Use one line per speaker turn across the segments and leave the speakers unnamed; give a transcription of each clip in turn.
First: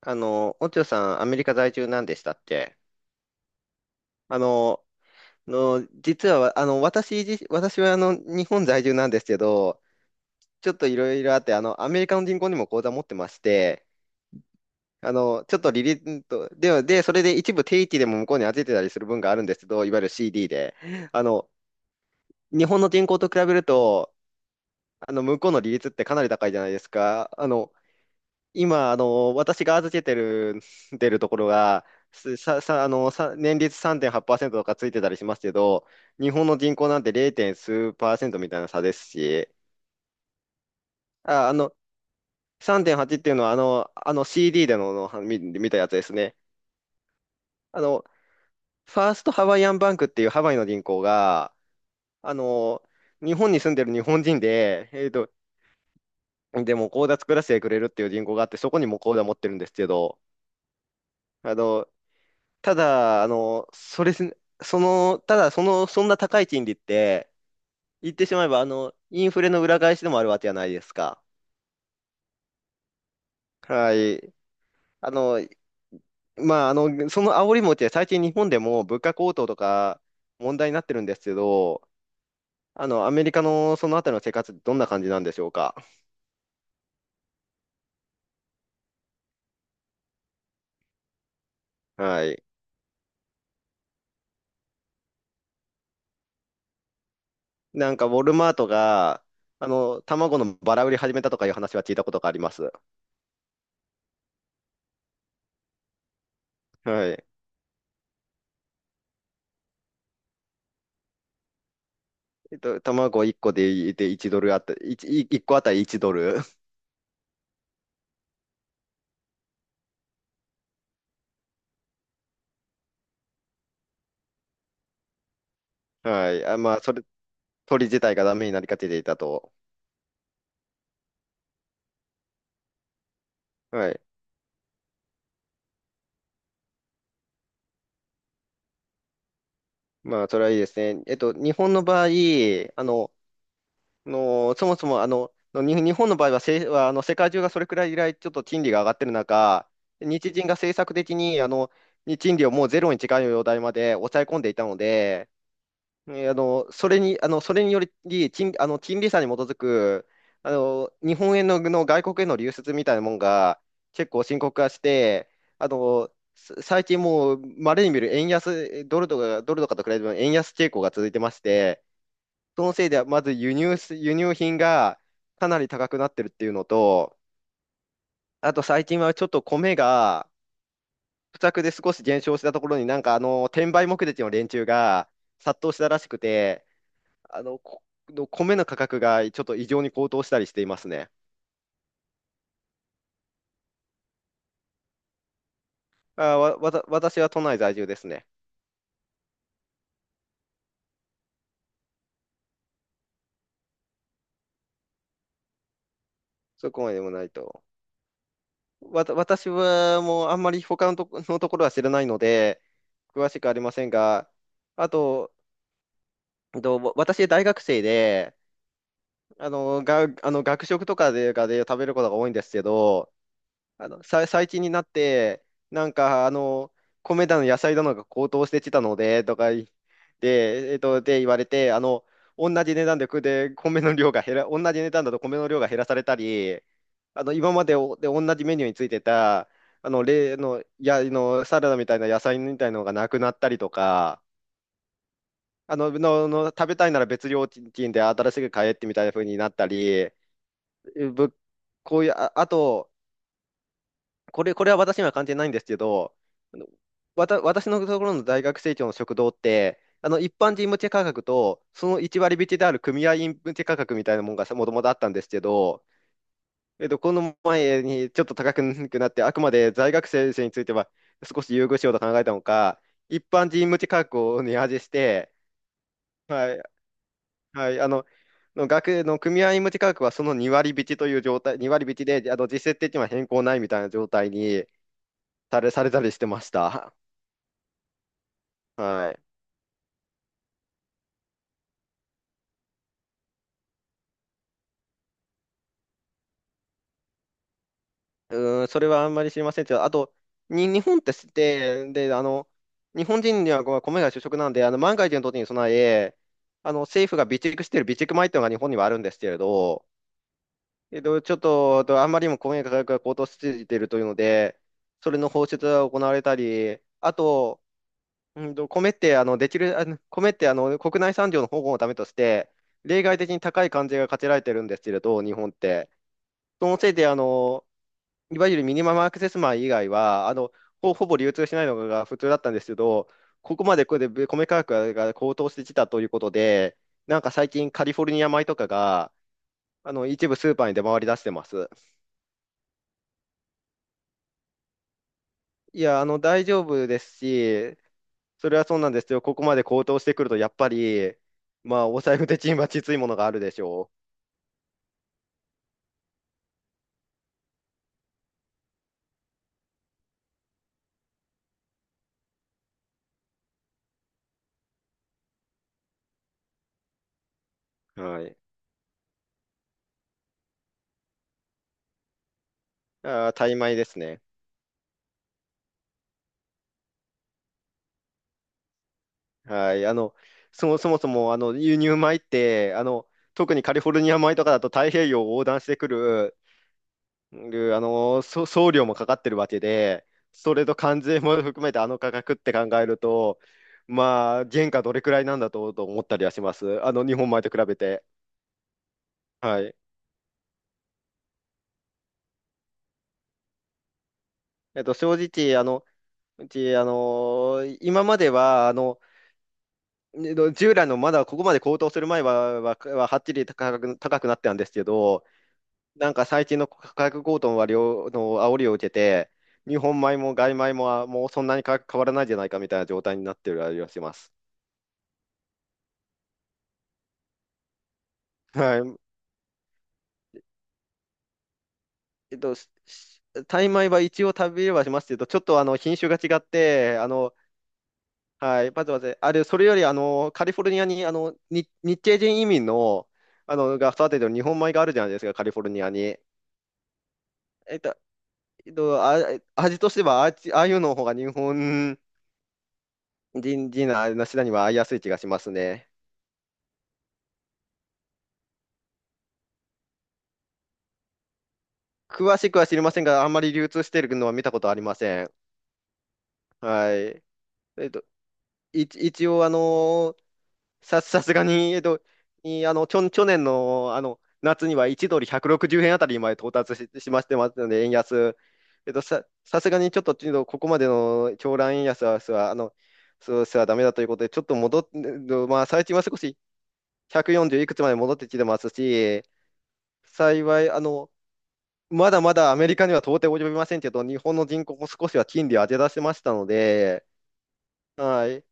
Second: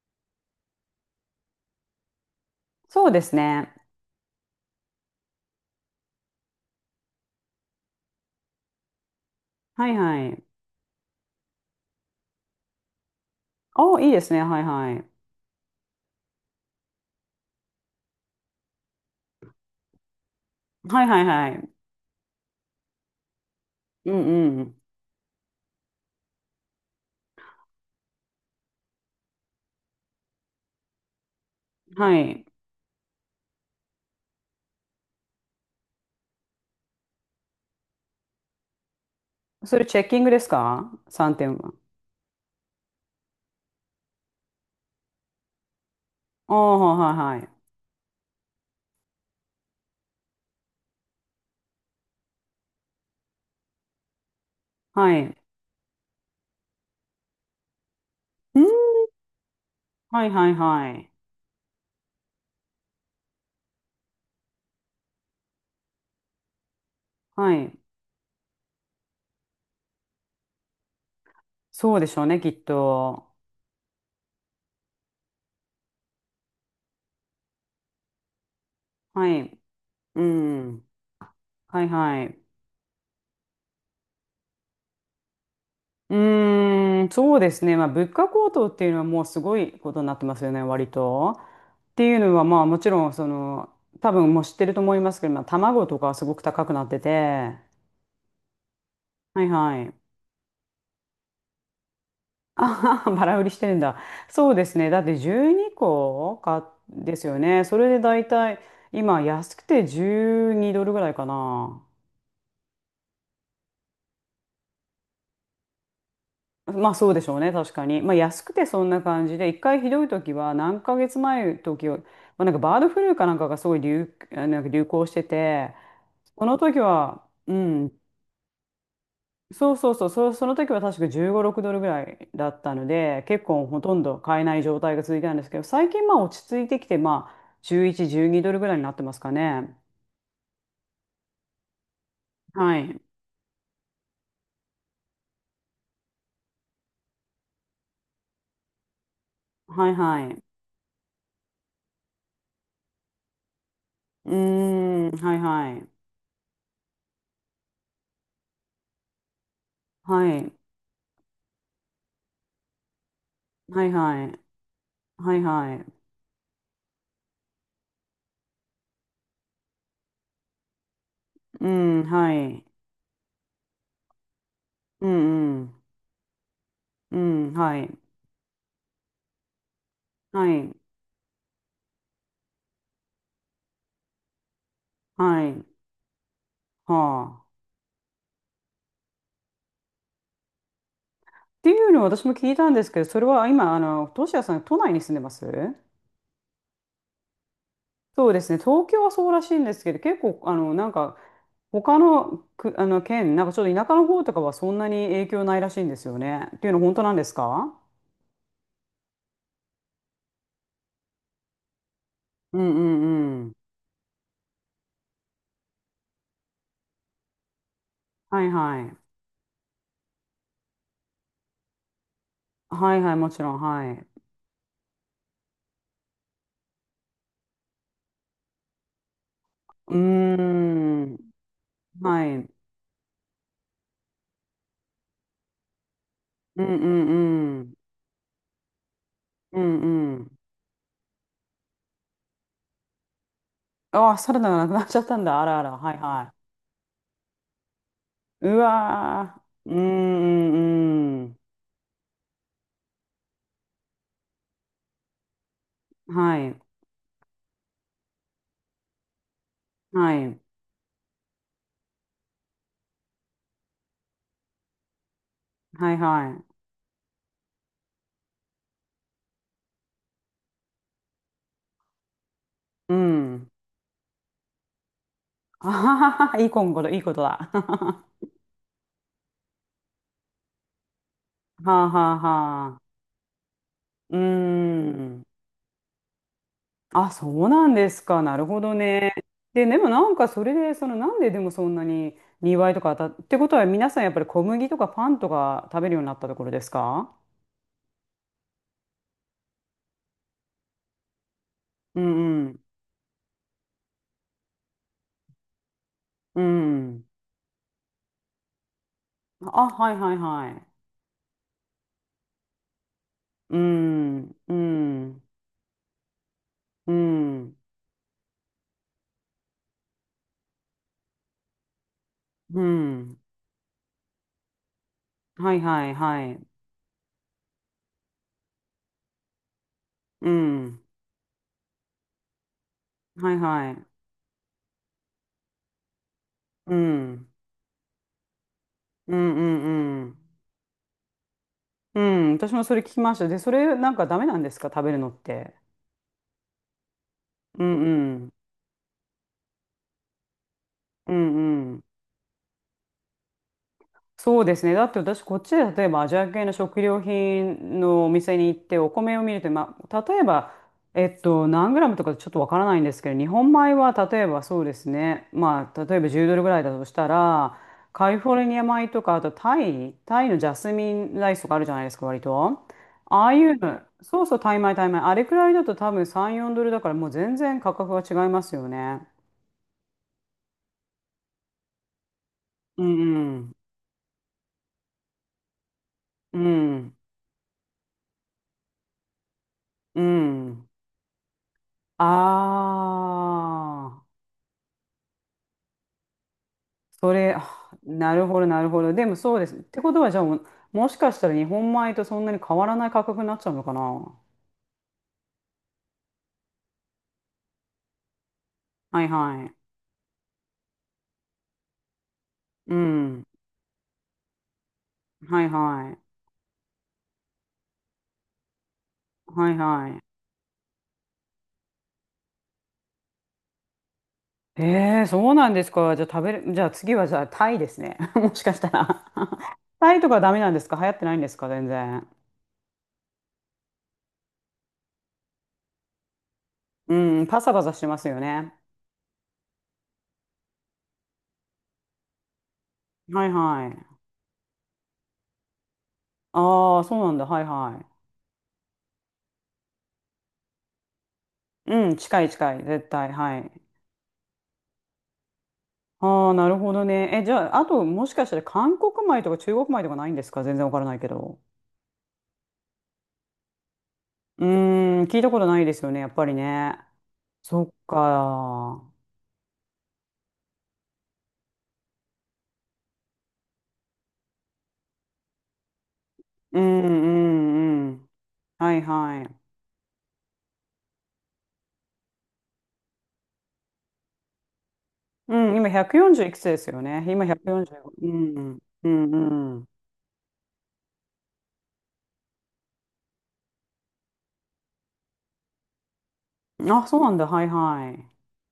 オチョさん、アメリカ在住なんでしたっけ？
そうですね。
あの、実は、私は、日本在住なんですけど、
はいはい。
ちょっといろいろあって、アメリカの銀行にも口座持ってまして、
あ、いいですね。はいはい。
ちょっと利率と、では、で、それで一部定期でも向こうに預けてたりする分があるんですけど、いわゆる CD で。
はいは
あ
いは
の、
い。
日本の銀行と比べる
う
と、
んうん。
向こうの利率ってかなり高いじゃないですか。今、私が預けてる、出るところが、
は
す
い。
さ、さ、あの、さ、年率3.8%とかついてたりしますけど、日本の人口なんて 0. 数パーセントみたいな差ですし、
それチェッキングですか？ 3
あ、あ
点は。
の、3.8っていうのは、あの CD での、のは見、見たやつですね。
ああ、はいはいはい。
あの、ファーストハワイアンバンクっていうハワイの銀行が、あの、日本に住んでる日本人で、
はい。
でも口座作らせてくれるっていう銀行があって、
う
そこにも
ん。
口座持ってるんですけど、
はいはいはい。
あの、ただ、あの、それすね、その、ただ、その、そんな高い賃利って、
はい。
言ってしまえば、インフレの裏返しでもあるわけじゃないですか。
そうでしょうね、きっと。
はい。あの、まあ、その煽り餅は最近日本でも物価
は
高騰と
い。
か
う
問題になっ
ん。
てるんですけ
は
ど、
いはい。
アメリカのそのあたりの生活ってどんな感じなんでしょうか？
うーん、そうですね。まあ、物価高騰っていうのはもうすごいことになってますよね、割と。っていう
は
の
い。
は、まあ、もちろん、その、多分もう知ってると思いますけど、まあ、卵とかはすごく高くなってて、
なんか、ウォルマートが、
はいはい。
卵のバラ売り始めたとかいう話は聞いたことがあります。
ああ、バラ売りしてるんだ。そうですね。だって12個か
は
で
い。
すよね。それで大体、今安くて12ドルぐらいかな。
卵1個で、1ドルあった、1、い一個あたり1ドル。
まあそうでしょうね、確かに。まあ安くてそんな感じで、一回ひどい時は何ヶ月前の時は、まあ、なんかバードフルーかなんかがすごいなんか流行してて、
は
こ
い。
の
ま
時
あ、
は、う
鳥
ん、
自体がダメになりかけていたと。
そうそうそう、その時は確か15、6ドルぐらいだったので、結構ほ
は
と
い。
んど買えない状態が続いたんですけど、最近まあ落ち着いてきて、まあ11、12ドルぐらいになってますかね。
まあ、それはいいですね。日本の場合、
は
あ
い。
の、そもそも、日本の場合は、せ、はあの、世界中がそれくらい以来、ちょっと賃金が上がってる中、
はいは
日
い。
銀が政策的に、賃金をもうゼロに近い状態まで抑え
うー
込んでいたの
ん、
で、
はいはい。
それにより、賃、あの、金利差に基づく、
はい。
日本円の外国への流出みたいなもんが
はい
結構
は
深
い。
刻化して、
はいはい。
最近もう稀に見る円安、ドルとかと比べても円安傾向が続いてまし
う
て、
ん、はい。
そのせいでまず輸入品が
う
か
ん
な
う
り
ん。
高くなってるっていうの
う
と、
ん、はい。
あと最近はちょっと米が
はい。
不作で少し減少したところに転売目的の連中が
は
殺
い。
到したらしくて、
はあ。
この米の価格がちょっと異常に高騰したりしていますね。
っていうのを私も聞いたんですけど、それは今、あの、トシヤさん、都内に住んでます？
あ、わ、わた、私は都内在住ですね。
そうですね。東京はそうらしいんですけど、結構、あの、なんか、他の、く、あの、県、なんかちょっと田舎の方とかはそんなに影響ないらしいんですよね。ってい
そ
うの
こま
本
で
当
も
なん
な
で
い
す
と。
か？
私はもうあんまり他のとこ、のところは知らないの
う
で、
んう
詳し
んう
く
ん。
ありませんが、あと、えっとわ私大学生で、
はいはい。
あの学食とかで食べることが多いんですけ
はいは
ど、
い、もちろん、はい。
最近になって、なんか、あの、米だの野菜だのが高騰してきたので、とかい、
うー
で、えっと、
ん。
で、言われて、
はい。うん
同じ値段だと米の量が減らされたり、
うん
今
う
ま
ん。
でおで同じメニューについてた、
うん
あの、
うん。
例の、や、の、サラダみたいな野菜みたいなのがなくなったりと
ああ、
か、
サラダがなくなっちゃったんだ。あらあら。
あの、
はい
の、
は
の、食べたいなら別料金で新し
い。
く
う
買えってみたいな風
わ
になった
ー。うー
り、
んうんう
ぶ
ん。
こういう、あと、これは私には関係ないんですけど、
は
あ
い。
のわた、私のところの大学生協の食堂って、あ
は
の一
い。
般人向け価格と、その1割引きである組合員向け価格みたいなものがもともとあったんですけど、
はいはい。
この前にちょっと高くなって、あくまで在学生については少し優遇しようと考えたのか、
う
一般
ん。
人向け価格を値上げして、
あははは、いい
はい、
今頃、いいことだ。
はい、あ
は
の、の学の組合員向け価格はその2割引きという状態、2
あ
割引き
はあ
で、あの
は
実質
あ。
的には変更ないみたいな状
う
態
ー
に、
ん。
されたりしてました。
あ、そうなんですか。なるほど
は
ね。
い。
でもなんかそれで、そのなんででもそんなに2いとか当たっってことは皆さんやっぱり小麦とかパンとか食べるようになったところですか？
うーん、それはあんまり知りませんけど、あと、に、日本ってして、
う
で、あ
んう
の、
ん。
日本人にはこう米が主食なんで、万が一の時に備え、
うん。
政府が備蓄している備蓄米っていうのが日本にはあるんですけれ
あ、
ど、
はいはいはい。
えっと、ちょっと、とあんまりにも米価格が高騰しす
う
ぎているというの
ん。う
で、それ
ん。
の放出が行われたり、
う
あ
ん。
と、米って、国内産業の保護のためとして、
う
例外
ん。
的に高い関税が課せられてるんですけれど、日本っ
はいは
て。
いはい。
そのせいで、いわゆるミニマムアクセス米以外は、
うん。
ほぼ流通しないのが普通だったんですけど、
はい
ここ
は
まで
い。
これで米価格が高騰してきたということ
う
で、なん
ん。
か最近カリフォルニア米とかが、
うんうんうん。
一部スーパーに出回り出してます。
うん、私もそれ聞きました。で、それなんかダメなんですか、食べるのって。
いや、大丈夫です
う
し、
んうん。
それはそうなんですけど、ここまで高騰してくると、やっぱ
う
り、
んう
ま
ん。
あ、お財布的にはきついものがあるでしょ
そうですね。だって私、こっちで例えばアジア系の食料品のお店に行ってお米を見ると、まあ、例えば、えっと、何グラムとかちょっとわからないんですけど、日本米は例えばそうですね。まあ、例えば10ドルぐらいだとしたら、
う。
カリ
は
フォ
い。
ルニア米とか、あとタイ、タイのジャスミンライスとかあるじゃないですか、割と。ああい
大
う
米
の、
ですね。
そうそう、タイ米、タイ米。あれくらいだと多分3、4ドルだから、もう全然価格が違いますよね。
はい、そもそも、輸入米って、
うんうん。
特にカリフォルニア米とかだと太平洋を横断してくる、
うん。
送料もかかってるわけ
う
で、それ
ん。
と関税も含めてあの
あ
価格って考えると、
あ、
まあ、原価どれくらいなんだと、思ったりはします。
そ
日本
れ、
米と比
あ
べて。
なるほど、なるほど。でもそうです。っ
はい。
てことは、じゃあもう、もしかしたら日本米とそんなに変わらない価格になっちゃうのかな？
正直、あの、うち、あの、今までは、
はいは
従来のまだここまで高騰する前は、
い。う
はっ
ん。
きり高くなってたんですけど、
はいは
な
い。
んか最近の価格高騰は両の煽りを受けて、
はい
日本
は
米も外米ももうそんなに変わらないじゃないかみたいな状態になってるありはします。
い。えー、そうなんですか。じゃあ食べる、じゃあ次はじゃあタイですね。もしかした
はい。
ら タイとかダメなんですか？流行ってないんですか全然。
えっと、ししタイ米は一応食べれはしますけど、ちょっとあの品種が違って、
うん、パサパサしてますよね。
はい、まずまず、あれ、それよりあのカリフォルニアに日系人移民の、
はい
あ
は
のが
い。
育ててる日本米があるじゃないですか、カリフォルニアに。
ああ、そうなんだ。はい
えっ
は
と、えっと、あ、味としてはあっち、ああいうの方が日
い。うん、
本
近い近い。絶対。はい。
人、人な、なしなには合いやすい気がしますね。
ああ、なるほどね。え、じゃあ、あと、もしかしたら韓国米とか中国米とかないんですか？全然わからないけど。
詳しくは知りませんが、あんまり流通しているのは
う
見
ー
たことありま
ん、聞い
せ
た
ん。
ことないですよね、やっぱりね。
はい。
そっ
えっと、
か。
一応、さすがに、えっと、いあの、去、去年の、夏には1ドル160円あたりまで到
う
達
んう
し、しましてますので、円
んうん。
安。
はい
えっと、
は
さ、
い。
さすがにちょっと、ここまでの狂乱円安は、すはあの、そうすはダメだということで、ちょっと戻っ、
うん、
まあ、
今
最近は少
140いく
し
つですよね。今
140いくつま
145。
で
う
戻ってきてま
ん、
す
う
し、
んう
幸い、まだまだアメリカには到底及びませんけど、日本の人口も少しは金利を上げ出せましたの
ん。あ、そう
で、
なんだ。はいはい。
はい。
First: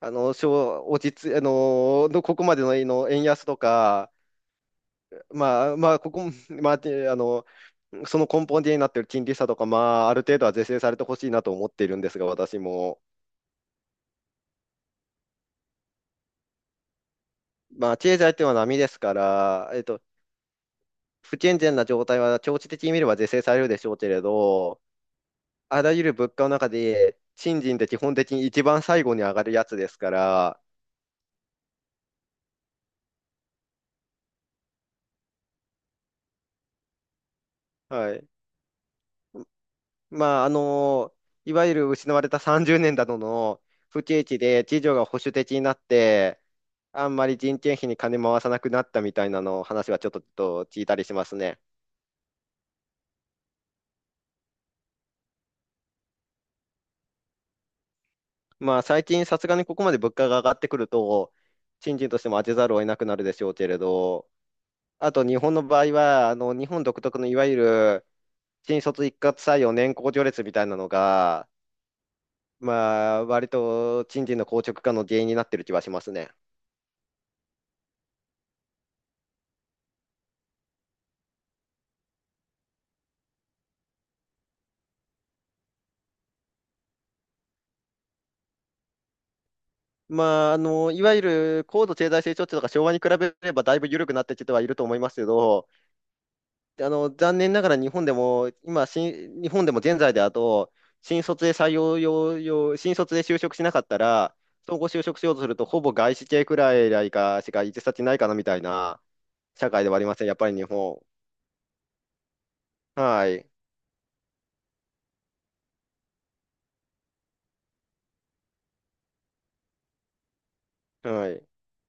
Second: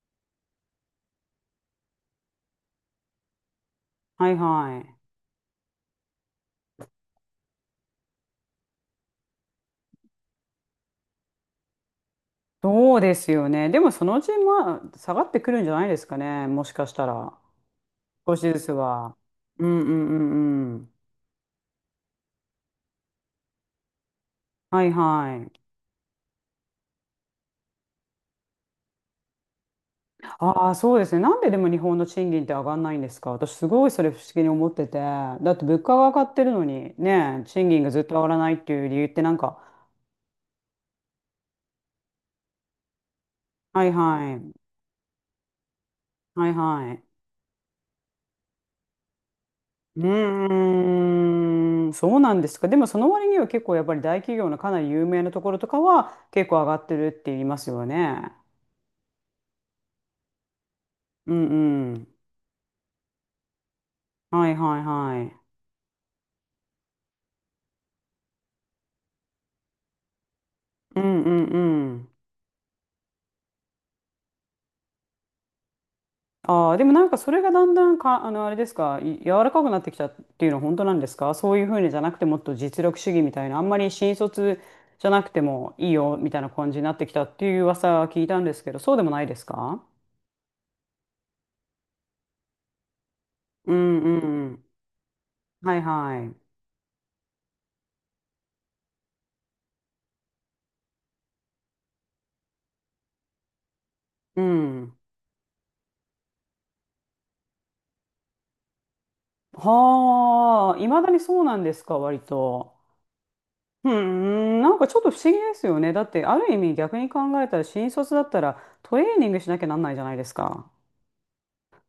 あの、し落ち着、あの、こまでの、円安とか、
はいはい。
まあ、まあ、ここ、まあ、てあの、その根本的になっている金利差とか、ある程度は是正されてほしいなと思っているんですが、私
そう
も。
ですよね。でも、そのうち、まあ、下がってくるんじゃないですかね。もしかしたら。
まあ、経済
少
っ
し
ていうの
ず
は
つ
波ですか
は。う
ら、
んうんうんうん。
不健全な状態は長期的に見れば是正されるでしょうけれど、
はいはい。
あらゆる物価の中で、賃金って基本的に一番最後に上がるやつですから、
ああ、そうですね。なんででも日本の賃金って上がんないんですか？私すごいそれ不思議に思ってて。だって物価が上がってるのに、ねえ、賃金がずっと
は
上が
い。
らないっていう理由ってなんか、
まあ、いわゆる失われた30年などの
はい
不景
は
気
い、
で、次女が保守的になって、
はいはい。
あんまり人件費に金回さなくなったみたいなの話は
う
ちょっと聞いたりしますね。
ーん、そうなんですか。でもその割には結構やっぱり大企業のかなり有名なところとかは結構上がってるって言いますよね。
まあ、最近さすがにここまで物価が上がってくると、
うんう
賃金
ん。
としても当てざるを得なくなるでしょうけれど、
はいはい
あ
は
と日
い。
本の場合は、日本独特のいわゆる新卒一括採用年功序列みたいなの
うんうん
が、
うん。
まあ、割と賃金の硬直化の原因になってる気はしますね。
ああ、でもなんかそれがだんだんか、あの、あれですか、柔らかくなってきたっていうのは本当なんですか？そういうふうにじゃなくてもっと実力主義みたいな、あんまり新卒じゃなくてもいいよみたいな感じになってきたっていう噂は聞いたんですけど、そうでもないですか？
まあ、いわゆる高度経済成長期とか昭和に比べれば
う
だいぶ
ん
緩
う
くなって
ん
き
う
ては
ん。
いると思いますけど、
はいはい。
で残念ながら日本でも、現在で新卒で採用用、用新卒で就職しなかったら、
う
総合
ん。
就職しようとすると、ほぼ外資系くらいかしか行き先ないかなみたいな社会ではありません、やっぱり日
はあ、い
本。
まだにそうなんですか、割と。
はい、
うん、なんかちょっと不思議ですよね。だって、ある意味逆に考えたら、新卒だったらトレーニングしなきゃなんないじゃないですか。
はい、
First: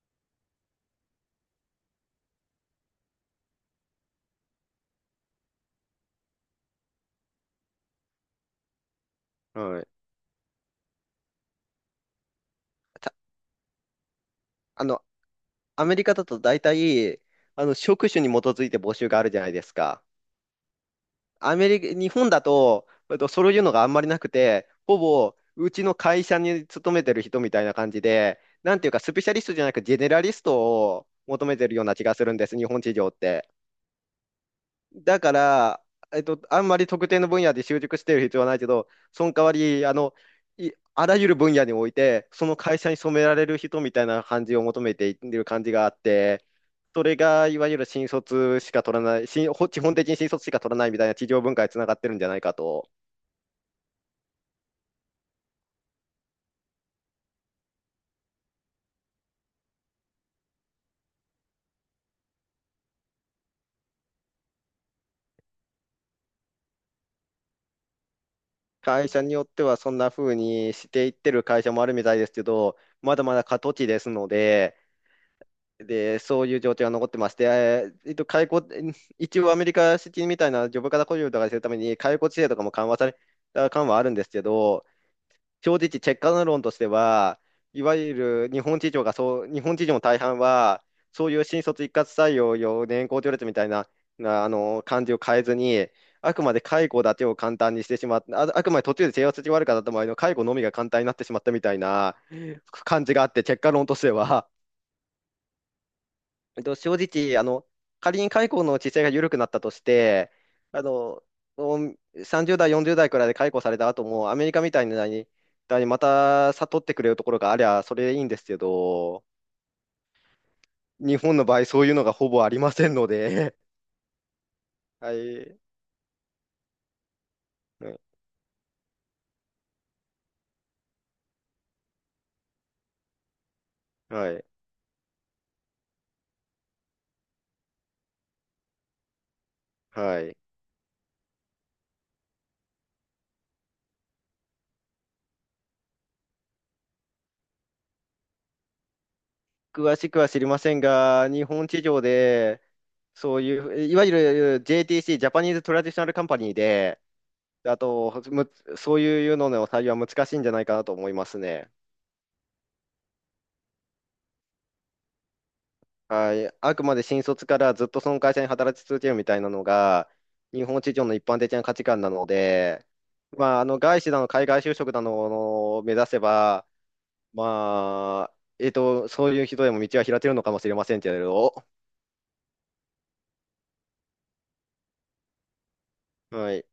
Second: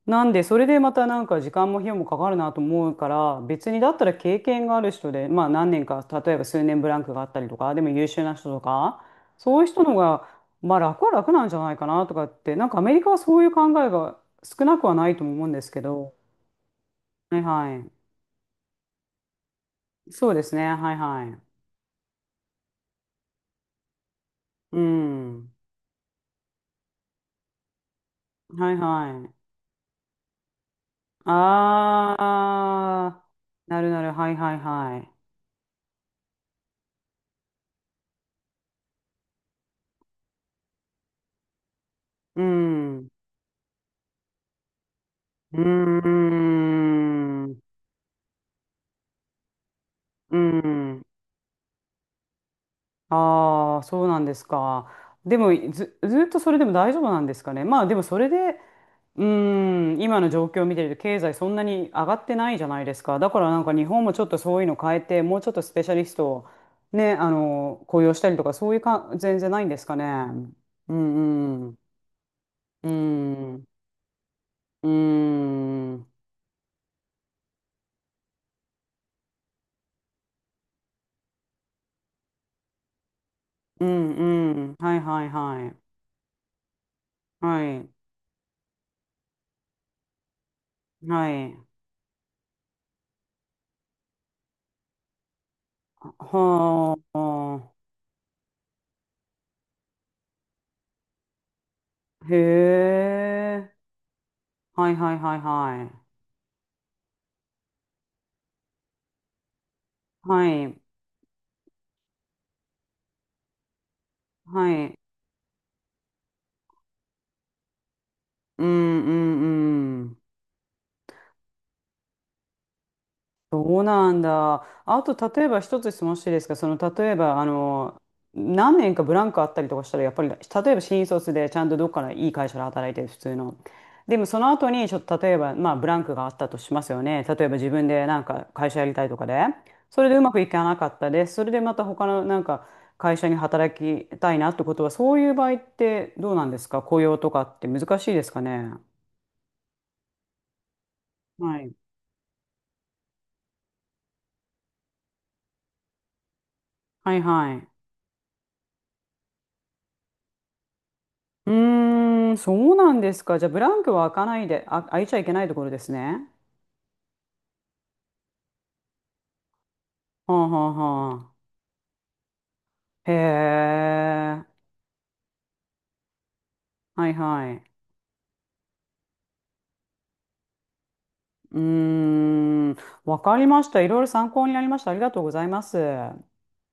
なんで、それでまたなんか時間も費用もかかるなと思うから、別にだったら経験がある人で、まあ何年か、例えば数年ブランクがあったりとか、でも優秀な人とか、そういう
は
人
い。
の方が、まあ楽は楽なんじゃないかなとかって、なんかアメリカ
た
はそういう考えが少な
あ
くは
の、
ないとも思うんですけ
アメリ
ど、
カだと大体、
はいは
職種に基づいて募集があるじゃないですか。
い。そうですね、はいはい。
アメリカ、日本だと、そういうのがあんまりなくて、
う
ほぼ
ん。
うちの会社に勤めてる人みたいな感じで、
は
な
い
んていうか、
は
スペシ
い。
ャリストじゃなく、ジェネラリストを求めてるような気がするんです、日本市場っ
あ
て。
ー、なるなる、はいはいは
だ
い。
から、あんまり特定の分野で習熟してる必要はないけど、その代わり、あらゆる分野において、
う
その会社
ん。
に
う
染められる人みたいな感じを求めている
ー
感じがあって、それがい
ん。
わゆる新卒しか取らない、新、ほ基本的に新
う
卒しか取らないみ
ん。
たいな企業文化につながってるんじゃないかと。
ああ、そうなんですか。でも、ずっとそれでも大丈夫なんですかね。まあ、でもそれで、うーん、今の状況を見てると、経済そんなに上がってないじゃないですか。だからなんか日本もちょっとそういうの変えて、もうちょっとスペシャリストをね、あの、雇用したりとか、そういう
会
か、
社に
全
よっ
然な
て
いん
は
です
そ
か
ん
ね。
な風にし
う
ていってる会
ん、う
社
ん、
もあるみたいですけど、
う
まだまだ過
ん、
渡期ですので、
うん、
で、そういう状況が残ってまして、ーえっと、解雇、一応アメリカ式みたいなジョブ型雇用とかするために、解雇規制とかも緩和された
う
感はあ
ん、
るんですけ
うん、
ど、
はいはいは
正
い。
直、結果論としては、
は
い
い、
わゆる日本企業がそう、日本企業の大半は、そ
は
ういう
い。
新卒一括採用、年功序列みたいな、感じを変えずに、あくまで解雇だ
は
けを簡単にしてしまった、あ、あくまで途中で制圧が悪かった場合の解雇のみが簡単になってしまったみたいな
あ、へ
感じがあって、結果
え、
論としては。
はいはいはいはい。
正直、仮に解雇の地勢が緩くなったとして、
はい、
あの、もうさん30代、40代くらいで解雇された後も、アメリカみ
は
たい
い。
なに、また悟ってくれるところがありゃ、それでいいんですけ
うん、う
ど、
ん、うん。
日本の場合、そういうのがほぼありませんので、
そうなんだ。あ
は
と、例えば
い、
一つ質問していいですか？その、例えば、あの、何年かブランクあったりとかしたら、やっぱり、例えば新卒でちゃんとどっかのいい会社で働いてる、普通の。でも、
は
そ
い、
の後に、ちょっと例えば、まあ、ブランクがあったとしますよね。例えば自分でなんか会社やりたいとかで。それでう
は
ま
い。
くいかなかったです。それでまた他のなんか会社に働きたいなってことは、そういう場合ってどうなんですか？雇用とかって難しいですかね。
詳しくは知りませんが、日
は
本
い
地上で、そういう、いわゆる JTC、ジャパニーズ・トラディショナル・カンパニーで、
はいはい。
あと、むそういうのの採用は難しいんじゃないかなと思います
う
ね。
ーん、そうなんですか。じゃあ、ブランクは開かないで、あ、開いちゃいけないところですね。
はい、あくまで新卒からずっとその会社に働き続けるみたいなのが、
はあは
日
あ
本市場の一
は
般的な価値観なので、
あ。へ
まあ、外資だの海
え。
外就職だのを目指せば、
はいはい。
まあ、そういう人でも道は開けるのかもしれませんけれど、
うーん、わかりました。いろいろ参考になりました。ありがとうございます。
はい